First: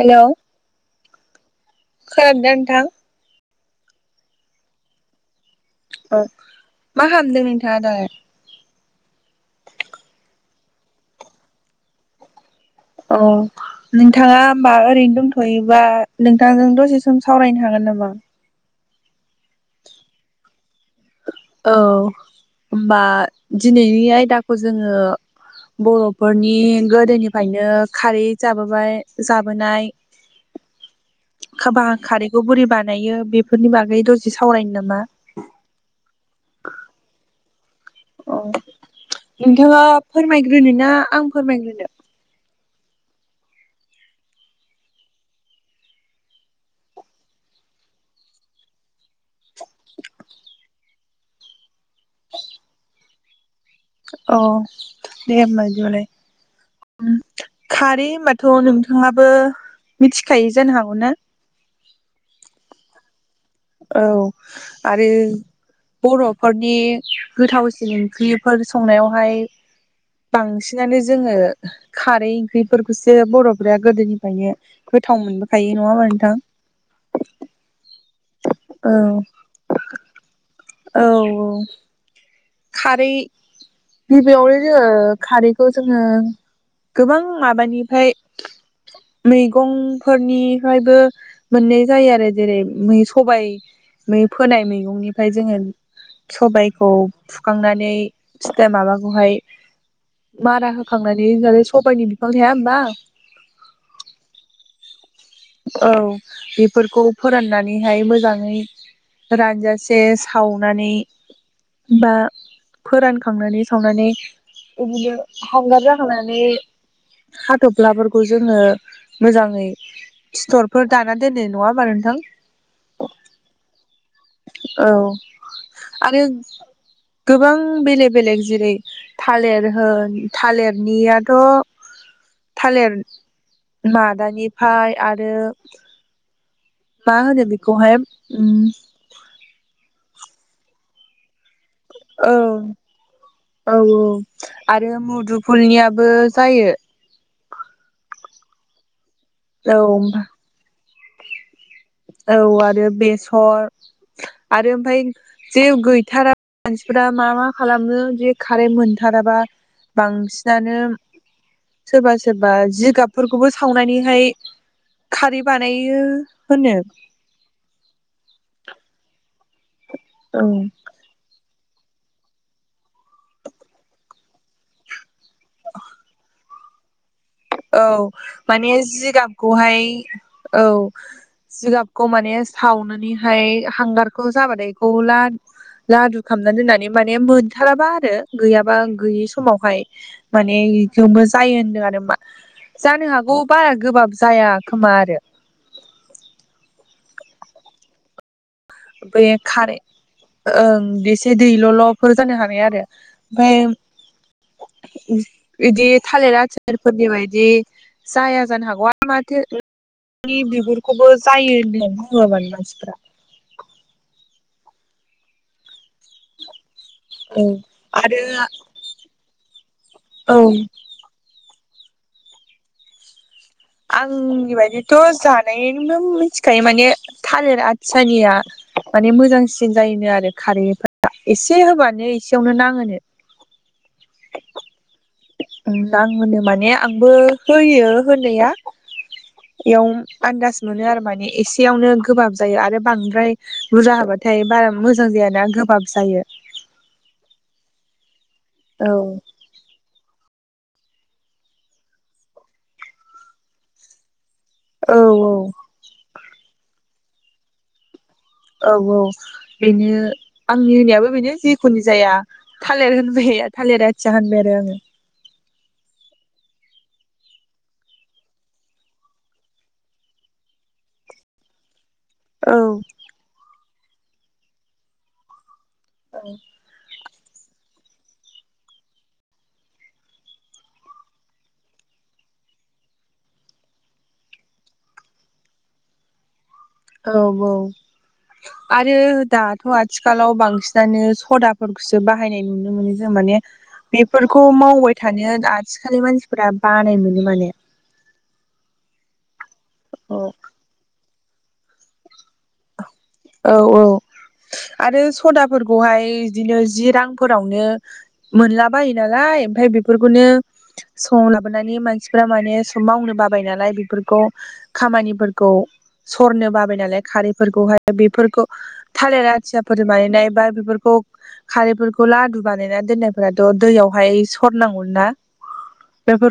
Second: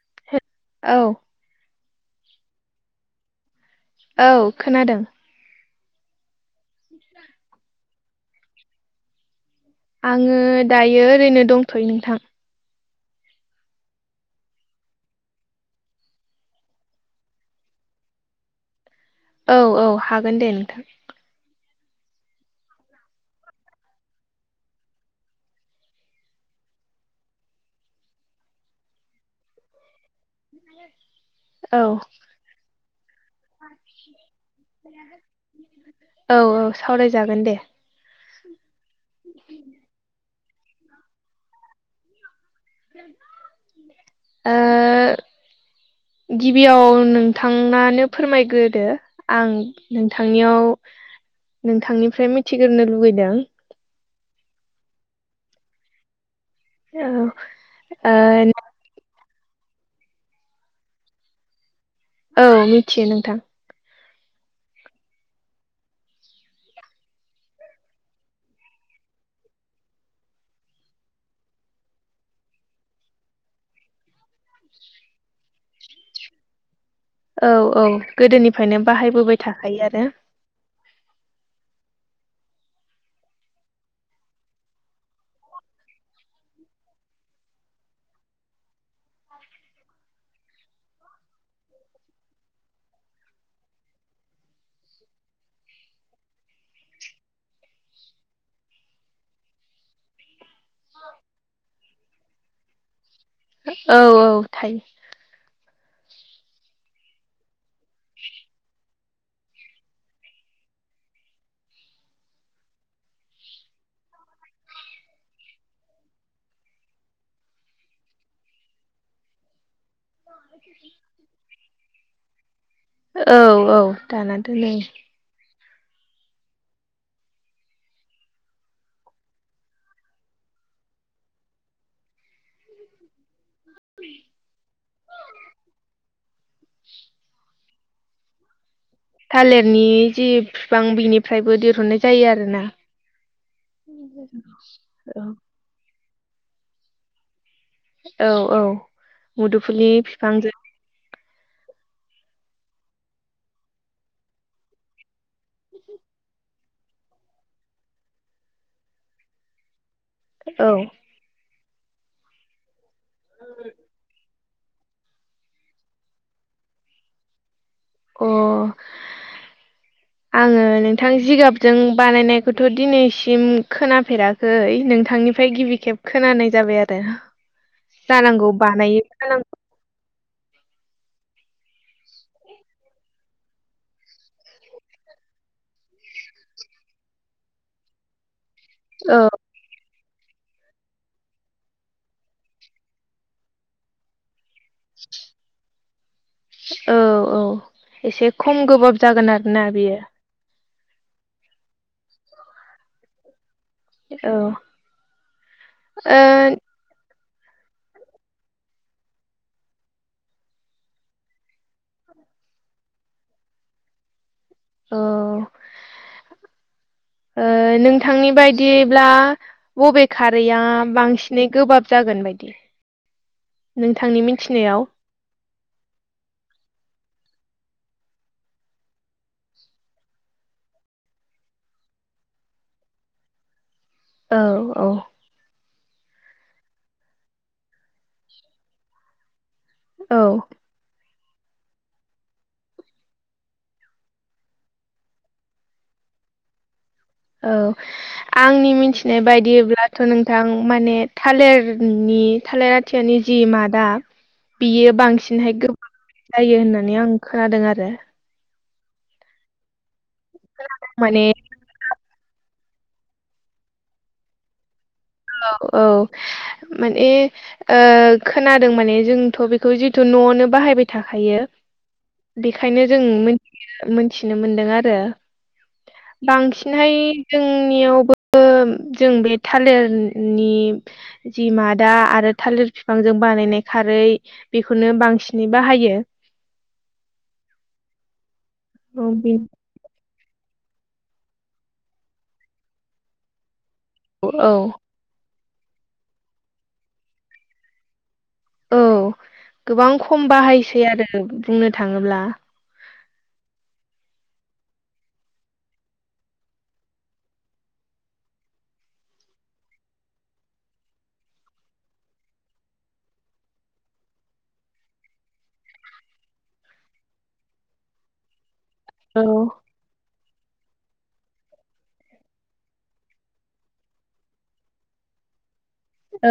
Hello औ खोनादों ना नोंथां? औ खोनादों। औ मा खालामदों नोंथाङा दालाय? आंङो दायो ओरैनो दंथ'यो नोंथां। औ नोंथाङा होमबा ओरैनो दंथ'योबा नोंथांजों दसे सम सावरायनो हागोन नामा? औ औ हागोन दे नोंथां। औ होनबा दिनैनि आयदाखौ जोंङो बर'फोरनि गोदोनिफ्रायनो खारै जाबोबाय जाबोनाय [inaudible] खाबा औ खारैखौ बोरै बानायो बेफोरनि बागै दसे सावरायनो नामा औ औ सावरायजागोन दे। अ नोंथाङा फोरमायग्रोनो ना आं फोरमायग्रोनो? ओ गिबियाव नोंथां आनो फोरमायग्रोदो। आं नोंथांनियाव नोंथांनिफ्राय मिथिग्रोनो लुुबैदों। औ दे होबा बिदिबालाय औ खारै होनबाथ' ओ नों नोंङाबो मिथिखायो जानो हागौना? औ मिथियो नोंथां। औ आरो बर'फोरनि गोथावसिन ओंख्रिफोर संनायावहाय बांसिनानो जोङो खारै ओंख्रिफोरखौसो बर'फोरा गोदोनिफ्रायनो गोथाव मोनबोखायो नङाबा नोंथां। औ औ गोदोनिफ्रायनो औ बाहायबोबाय थाखायो आरो औ औ खारै गिबियावनो जोङो खारैखौ जोङो गोबां माबानिफ्राय मैगंफोरनिफ्रायबो मोनननाय जायो आरो जेरैै सबायै फोनाय मैगंनिफ्राय जोङो सबायखौ फुखांनानै फिथा माबाखौहाय मारा होखांनानै सबायइनि बिफां थाया होमबा औ औ थायो। औ बेफोरखौ फोराननानैहाय मोजाङै रानजासे सावनानै बा फोरानखांनानै सावनानै बिदिदिनो हांगार जाहोनानै हाथब्लाफोरखौ जोङो मोजाङै सिथरफोर दाना दोननाय नङा होमबा नोंथां औ औ दाना दोनै औ आरो गोबां बेलेग बेलेग जेरै थालिर होन थालिरनियाथ' थालिर मादानिफ्राय आरो मा होनो बेखौहाय थालिरनि जि बिफां बिनिफ्रायबो दिर औ औ औ आरो औ मुदुफुलनियाबो जायो औ औ औ मुदुफुलनि बिफांजों औ आरो बेसर आरो ओमफ्राय जे गैथाराबा मानसिफ्रा मा मा खालामनो जे कारेन्ट मोनथाराबा बांसिनानो सोरबा सोरबा जिगाब फोरफोरखौबो सावनानैहाय खारै बानायो होनो अ औ आङो नोंथां जिगाबजों बानायनायखौथ' दिनैसिम खोनाफेराखै नोंथांनि ओमफ्राय गिबि खेब खोनानाय जाबाय आरो औ जानांगौ माने बानायो जानांगौ जिगाबखौहाय औ जिगाबखौ माने सावनानैहाय हांगारखौ जाबाथाय गला लादु खालामना दोननानै माने मोनथाराबा आरो गैयाबा गैयि औ समावहाय माने बेखौबो जायो होन्दों आरो मा जानो हागौ बारा गोबाब जाया खोमा आरो औ औ एसे खम गोबाब बे जागोन आरोना खारै बेयो ओं एसे दैल'ल'फोर जानो हानाय आरो औ ओमफ्राय बिदि ओ थालिर फोरनि बायदि जाया जानो हागौ माथो नि बिगुरखौबो जायो होननानै बुङोमोन मानसिफ्रा औ। [unintelligible] औ आरो नोंथांनि बायदिब्ला बबे औ खारैया बांसिन बिनो गोबाब जागोन बायदि नोंथांनि आंनि मिथिनायाव बायदिथ' जानायनो मिथिखायो माने थालिर आथियानिया माने मोजांसिन जायोनो आरो खारैफोरा एसे होबानो एसेयावनो नांहोनो औ औ नां होनो माने आंबो होयो होनाया इयाव औ आन्दास मोनो आरो माने एसेयावनो गोबाब जायो आरो बांद्राय बुरजा होबाथाय बारा मोजां जायाना गोबाब जायो औ आंनि औ मिथिनाय बायद दिब्लाथ' नोंथां माने थालेरनि थालेर आथियानि जि मादा [inaudible] बियो बांसिनहाय गोबाब जायो होननानै आं खोनादों आरो औ औ बेनो आंनि होनायाबो माने बेनो जि खुनि जाया थालेर होनबाय थालेर आथिया होनबाय आरो आङो औ औ माने ओ खोनादों माने जोंथ' बेखौ जिथु न'आवनो बाहायबाय थाखायो। आङो बेखायनो जों मोन [unintelligible] मोनथिनो मोनदों आरो बांसि [unintelligible] हाय जोंनियावबो जों बे थालेरनि जि मादा आरो थालिर फिफांजों बानायनाय खारै बेखौनो बांसिनै बाहायो। औ बौ आरो औ बे दा थ' आथिखालाव बांसिनानो सदाफोरखौसो बाहायनाय नुनो मोनो जों माने बेफोरखौ औ मावबाय थानो आथिखालनि मानसिफोरा बानाय मोनो माने औ गोबां औ खम बाहायसै आरो बुंनो थाङोब्ला औ औ आरो सदाफोरखौहाय इदिनो जि रांफोरावनो मोनला बायो नालाय ओमफाय बेफोरखौनो सम लाबोनानै मानसिफोरा माने [unintelligible] मावनो बाबाय नालाय बेफोरखौ खामानिफोरखौ सरनो बाबाय नालाय खारै फोरखौहाय बेफोरखौ औ थालेर आथियाफोर बानायनाय बा बेफोरखौ खारैफोरखौ लादु बानायना दोननायफोराथ' दैयावहाय सरनांगौ ना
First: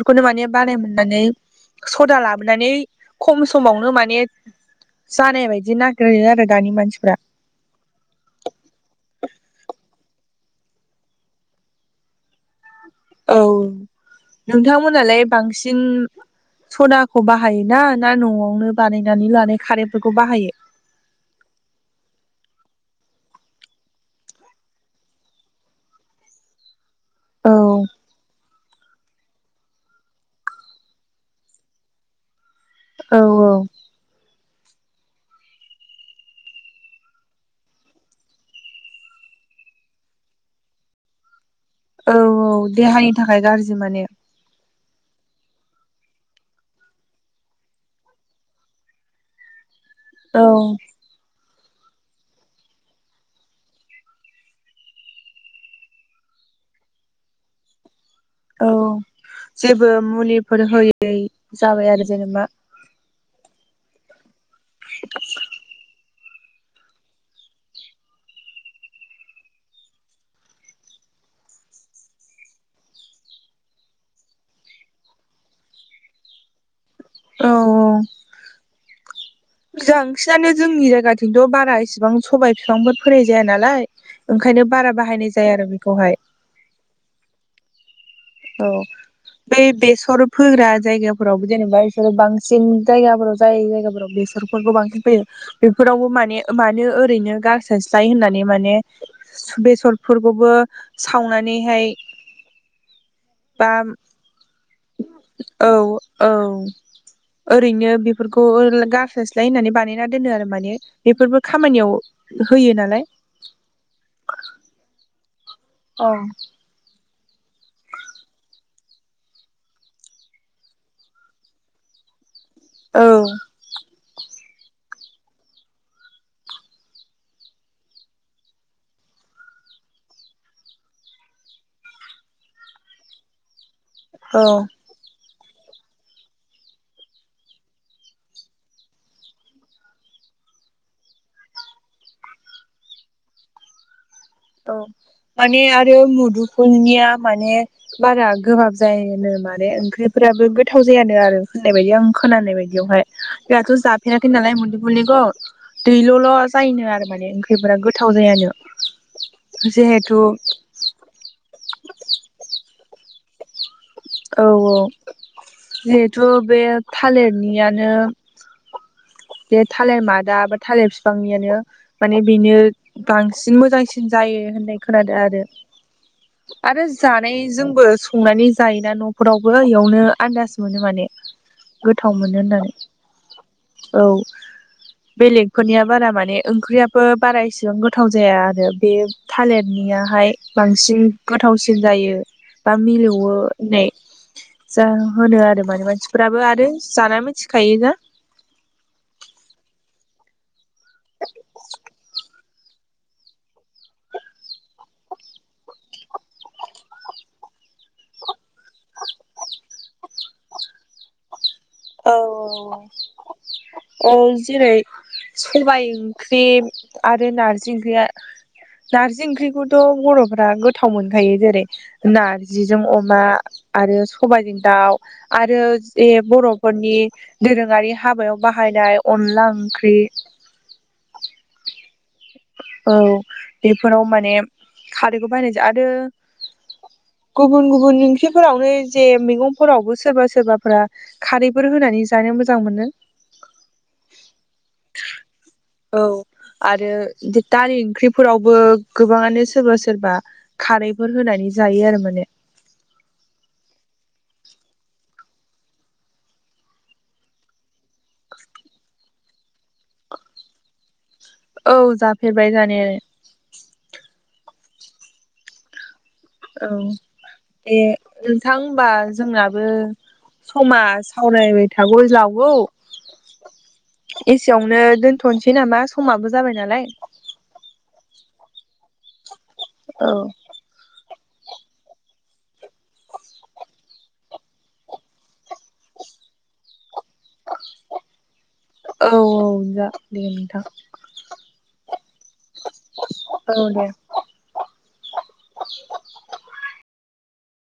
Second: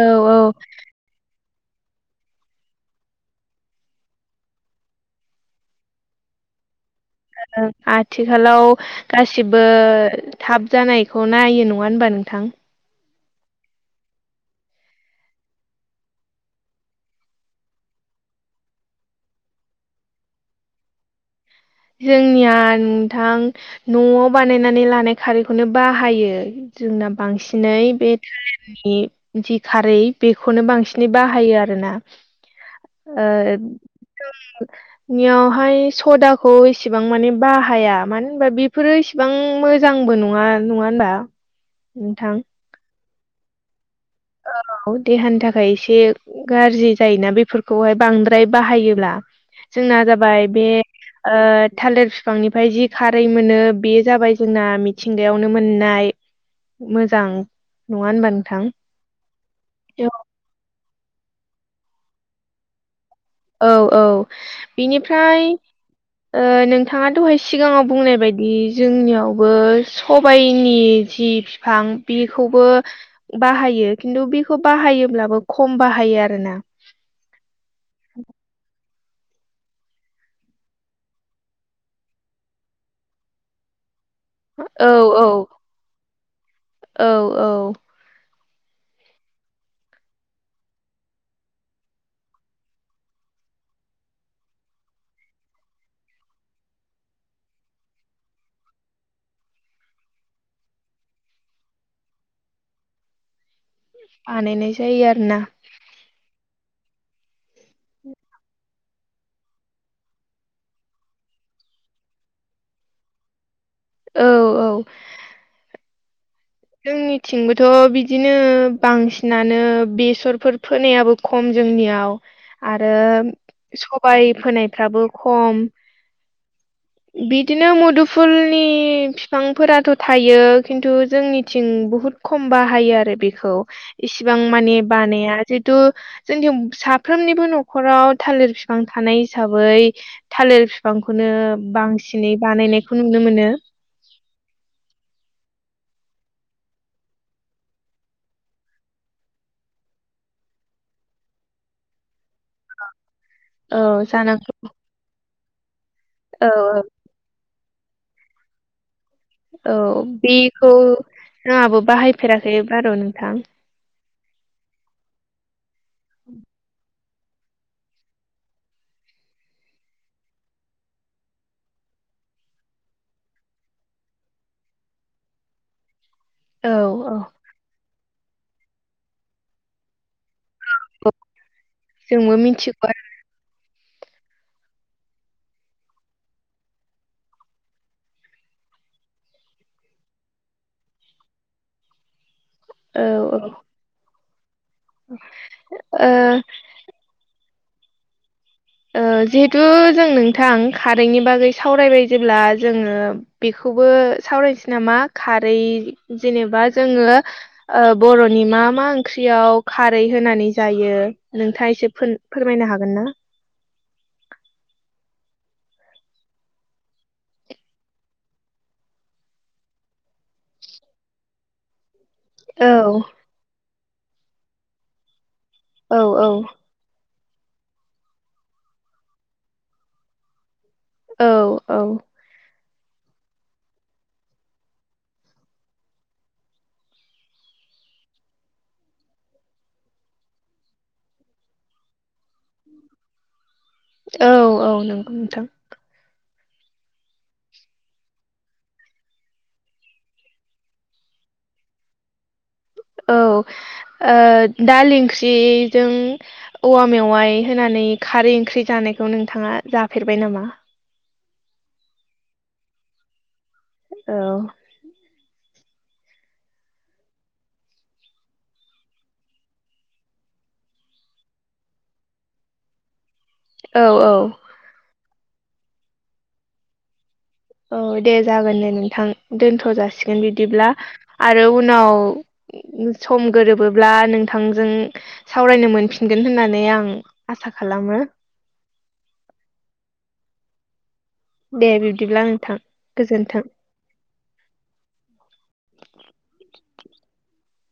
औ औ माने बानाय मोननानै सदा लाबोनानै खम समावनो माने जानाय बायदिना ग्रोयो आरो दानि मानसिफ्रा ओ आथिखालाव गासिबो थाब जानायखौ नायो नङा होनबा नोंथां औ नोंथांमोनालाय बांसिन सदाखौ बाहायनो ना ना न'आवनो बानायनानै लानाय खारैफोरखौ बाहायो जोंनिया नोंथां न'आव बानायनानै लानाय खारैखौनो बाहायो जोंना औ बांसिनै बे थालेरनि जि खारै बेखौनो बांसिनै बाहायो आरोना। औ ओ औ [unintelligible] नियावहाय सदा खौ इसेबां माने बाहाया मानो होनबा बेफोरो इसेबां मोजांबो नङा नङा होनबा औ नोंथां औ देहानि थाखाय गारजि माने औ देहानि थाखाय एसे गाज्रि जायोना बेफोरखौहाय बांद्राय बाहायोब्ला जोंना औ जाबाय बे ओ थालिर बिफांनिफ्राय जि खारै मोनो बे जाबाय जोंना मिथ मिथिंगायावनो मोननाय मोजां नङा होनबा नोंथां औ जेबो मुलिफोर होयै जाबाय आरो जेनेबा औ औ बिनिफ्राय ओ नोंथाङा दहाय सिगाङाव बुंनाय बायदि जोंनियावबो सबायनि जि बिफां बेखौबो बाहायो खिन्थु बेखौ बाहायोब्लाबो खम बाहायो आरो ना। औ औ बांसिनानो जोंनि जायगाथिंथ' बारा इसिबां सबाय बिफांफोर फोनाय जाया नालाय ओंखायनो औ बारा औ बाहायनाय जाया आरो बेखौहाय औ औ। औ बै बेसर फोग्रा जायगाफोरावबो जेनेबा बिसोरो बांसिन जायगाफोराव जाय जायगाफोराव बेसर फोरखौ बांसिन फैयो बेफोरावबो माने मानो ओरैनो गारसोस्लाय होननानै माने बेसरफोरखौबो सावनानैहाय बा बानायनाय जायो आरोना औ औ ओरैनो बेफोरखौ गारस्लायस्लाय होननानै बानायना दोनो आरो माने बेफोरबो खामानियाव होयो नालाय औ औ औ जोंनिथिंबोथ बिदिनो बांसिनानो बेसरफोर फोनायाबो खम जोंनियाव आरो औ सबाय फोनायफ्राबो खम बिदिनो मुदुफुलनि बिफांफोराथ थायो खिन्थु जोंनिथिं बुहुद खम बाहायो आरो बेखौ इसिबां माने बानाया जिहेतु जोंनिथिं साफ्रोमनिबो नखराव थालिर बिफां थानाय हिसाबै थालिर फिफांखौनो बांसिनै बानायनायखौ नुनो मोनो औ माने आरो मुदुफुलनिया माने बारा गोबाब जायो माने ओंख्रिफोराबो गोथाव जायानो आरो होननाय बायदि आं खोनानाय बायदि बेयावहाय जाहाथ औ जाफेराखै जानांगौ नालाय मुदुफुलनिखौ दैल'-ल' औ औ जायनो आरो माने ओंख्रिफोरा गोथाव जायानो औ जिहेथु बेखौ आंङाबो बाहायफेराखै बारु नोंथां औ औ जिहेथु बे थालिरनियानो बे थालिर मादा बा थालिर बिफांनियानो माने बेनो बांसिन मोजांसिन जायो होननाय खोनादों आरो औ आरो जानायजोंबो संनानै जायोना नफोरावबो इयावनो आन्दाज मोनो माने औ गोथाव जोंबो मोनो होनानै मिथिगौ औ बेलेगफोरनिया बारा माने ओंख्रियाबो बारा इसेबां गोथाव जाया आरो बे थालिरनियाहाय बांसिन गोथावसिन जायो बा मिलौयो आरो औ होननाय जा होनो आरो माने ओ मानसिफोराबो आरो जानाय मिथि खायोना ओ जिहेथु जों नोंथां खारैनि बागै सावरायबाय जेब्ला जोङो बेखौबो सावरायनोसै नामा खारै जेनेबा जोङो ओ बर'नि मा मा ओंख्रियाव खारै होनानै जायो नोंथांङा एसे औ फोर-फोरमायनो औ हागोन ना? औ जेरै सबाय ओंख्रि आरो नारजि ओंख्रिया नारजि ओंख्रिखौथ' बर'फ्रा गोथाव मोनखायो जेरै औ नारजिजों अमा आरो सबायजों दाउ आरो औ जे बर' फोरनि दोरोङारि हाबायाव बाहायनाय अनला ओंख्रि औ औ औ बेफोराव माने खारैखौ बायनायजों आरो गुबुन गुबुन ओंख्रिफोरावनो जे मैगंफोरावबो सोरबा सोरबाफोरा खारैफोर होनानै जानो मोजां मोनो औ औ नंगौ नोंथां औ आरो दालि ओंख्रिफोरावबो गोबाङानो सोरबा सोरबा खारैफोर होनानै जायो आरो माने औ ओ दालि ओंख्रिजों औवा मेवाइ होनानै खारै ओंख्रि जानायखौ नोंथाङा जाफेरबाय नामा? औ जाफेरबाय जानाया लाय। औ औ ए नोंथां होनबा जोंनाबो समा सावरायबाय थागौ जागौ औ औ एसेयावनो दोनथ'नोसै नामा समाबो जाबाय नालाय औ दे जागोन दे नोंथां दोनथ औ जासिगोन बिदिब्ला आरो उनाव सम गोरोबोब्ला नोंथांजों सावरायनो मोनफिनगोन होननानै आं आसा खालामो। औ औ जा दे नोंथां दे बिब्दिब्ला नोंथां गोजोन्थों। औ दे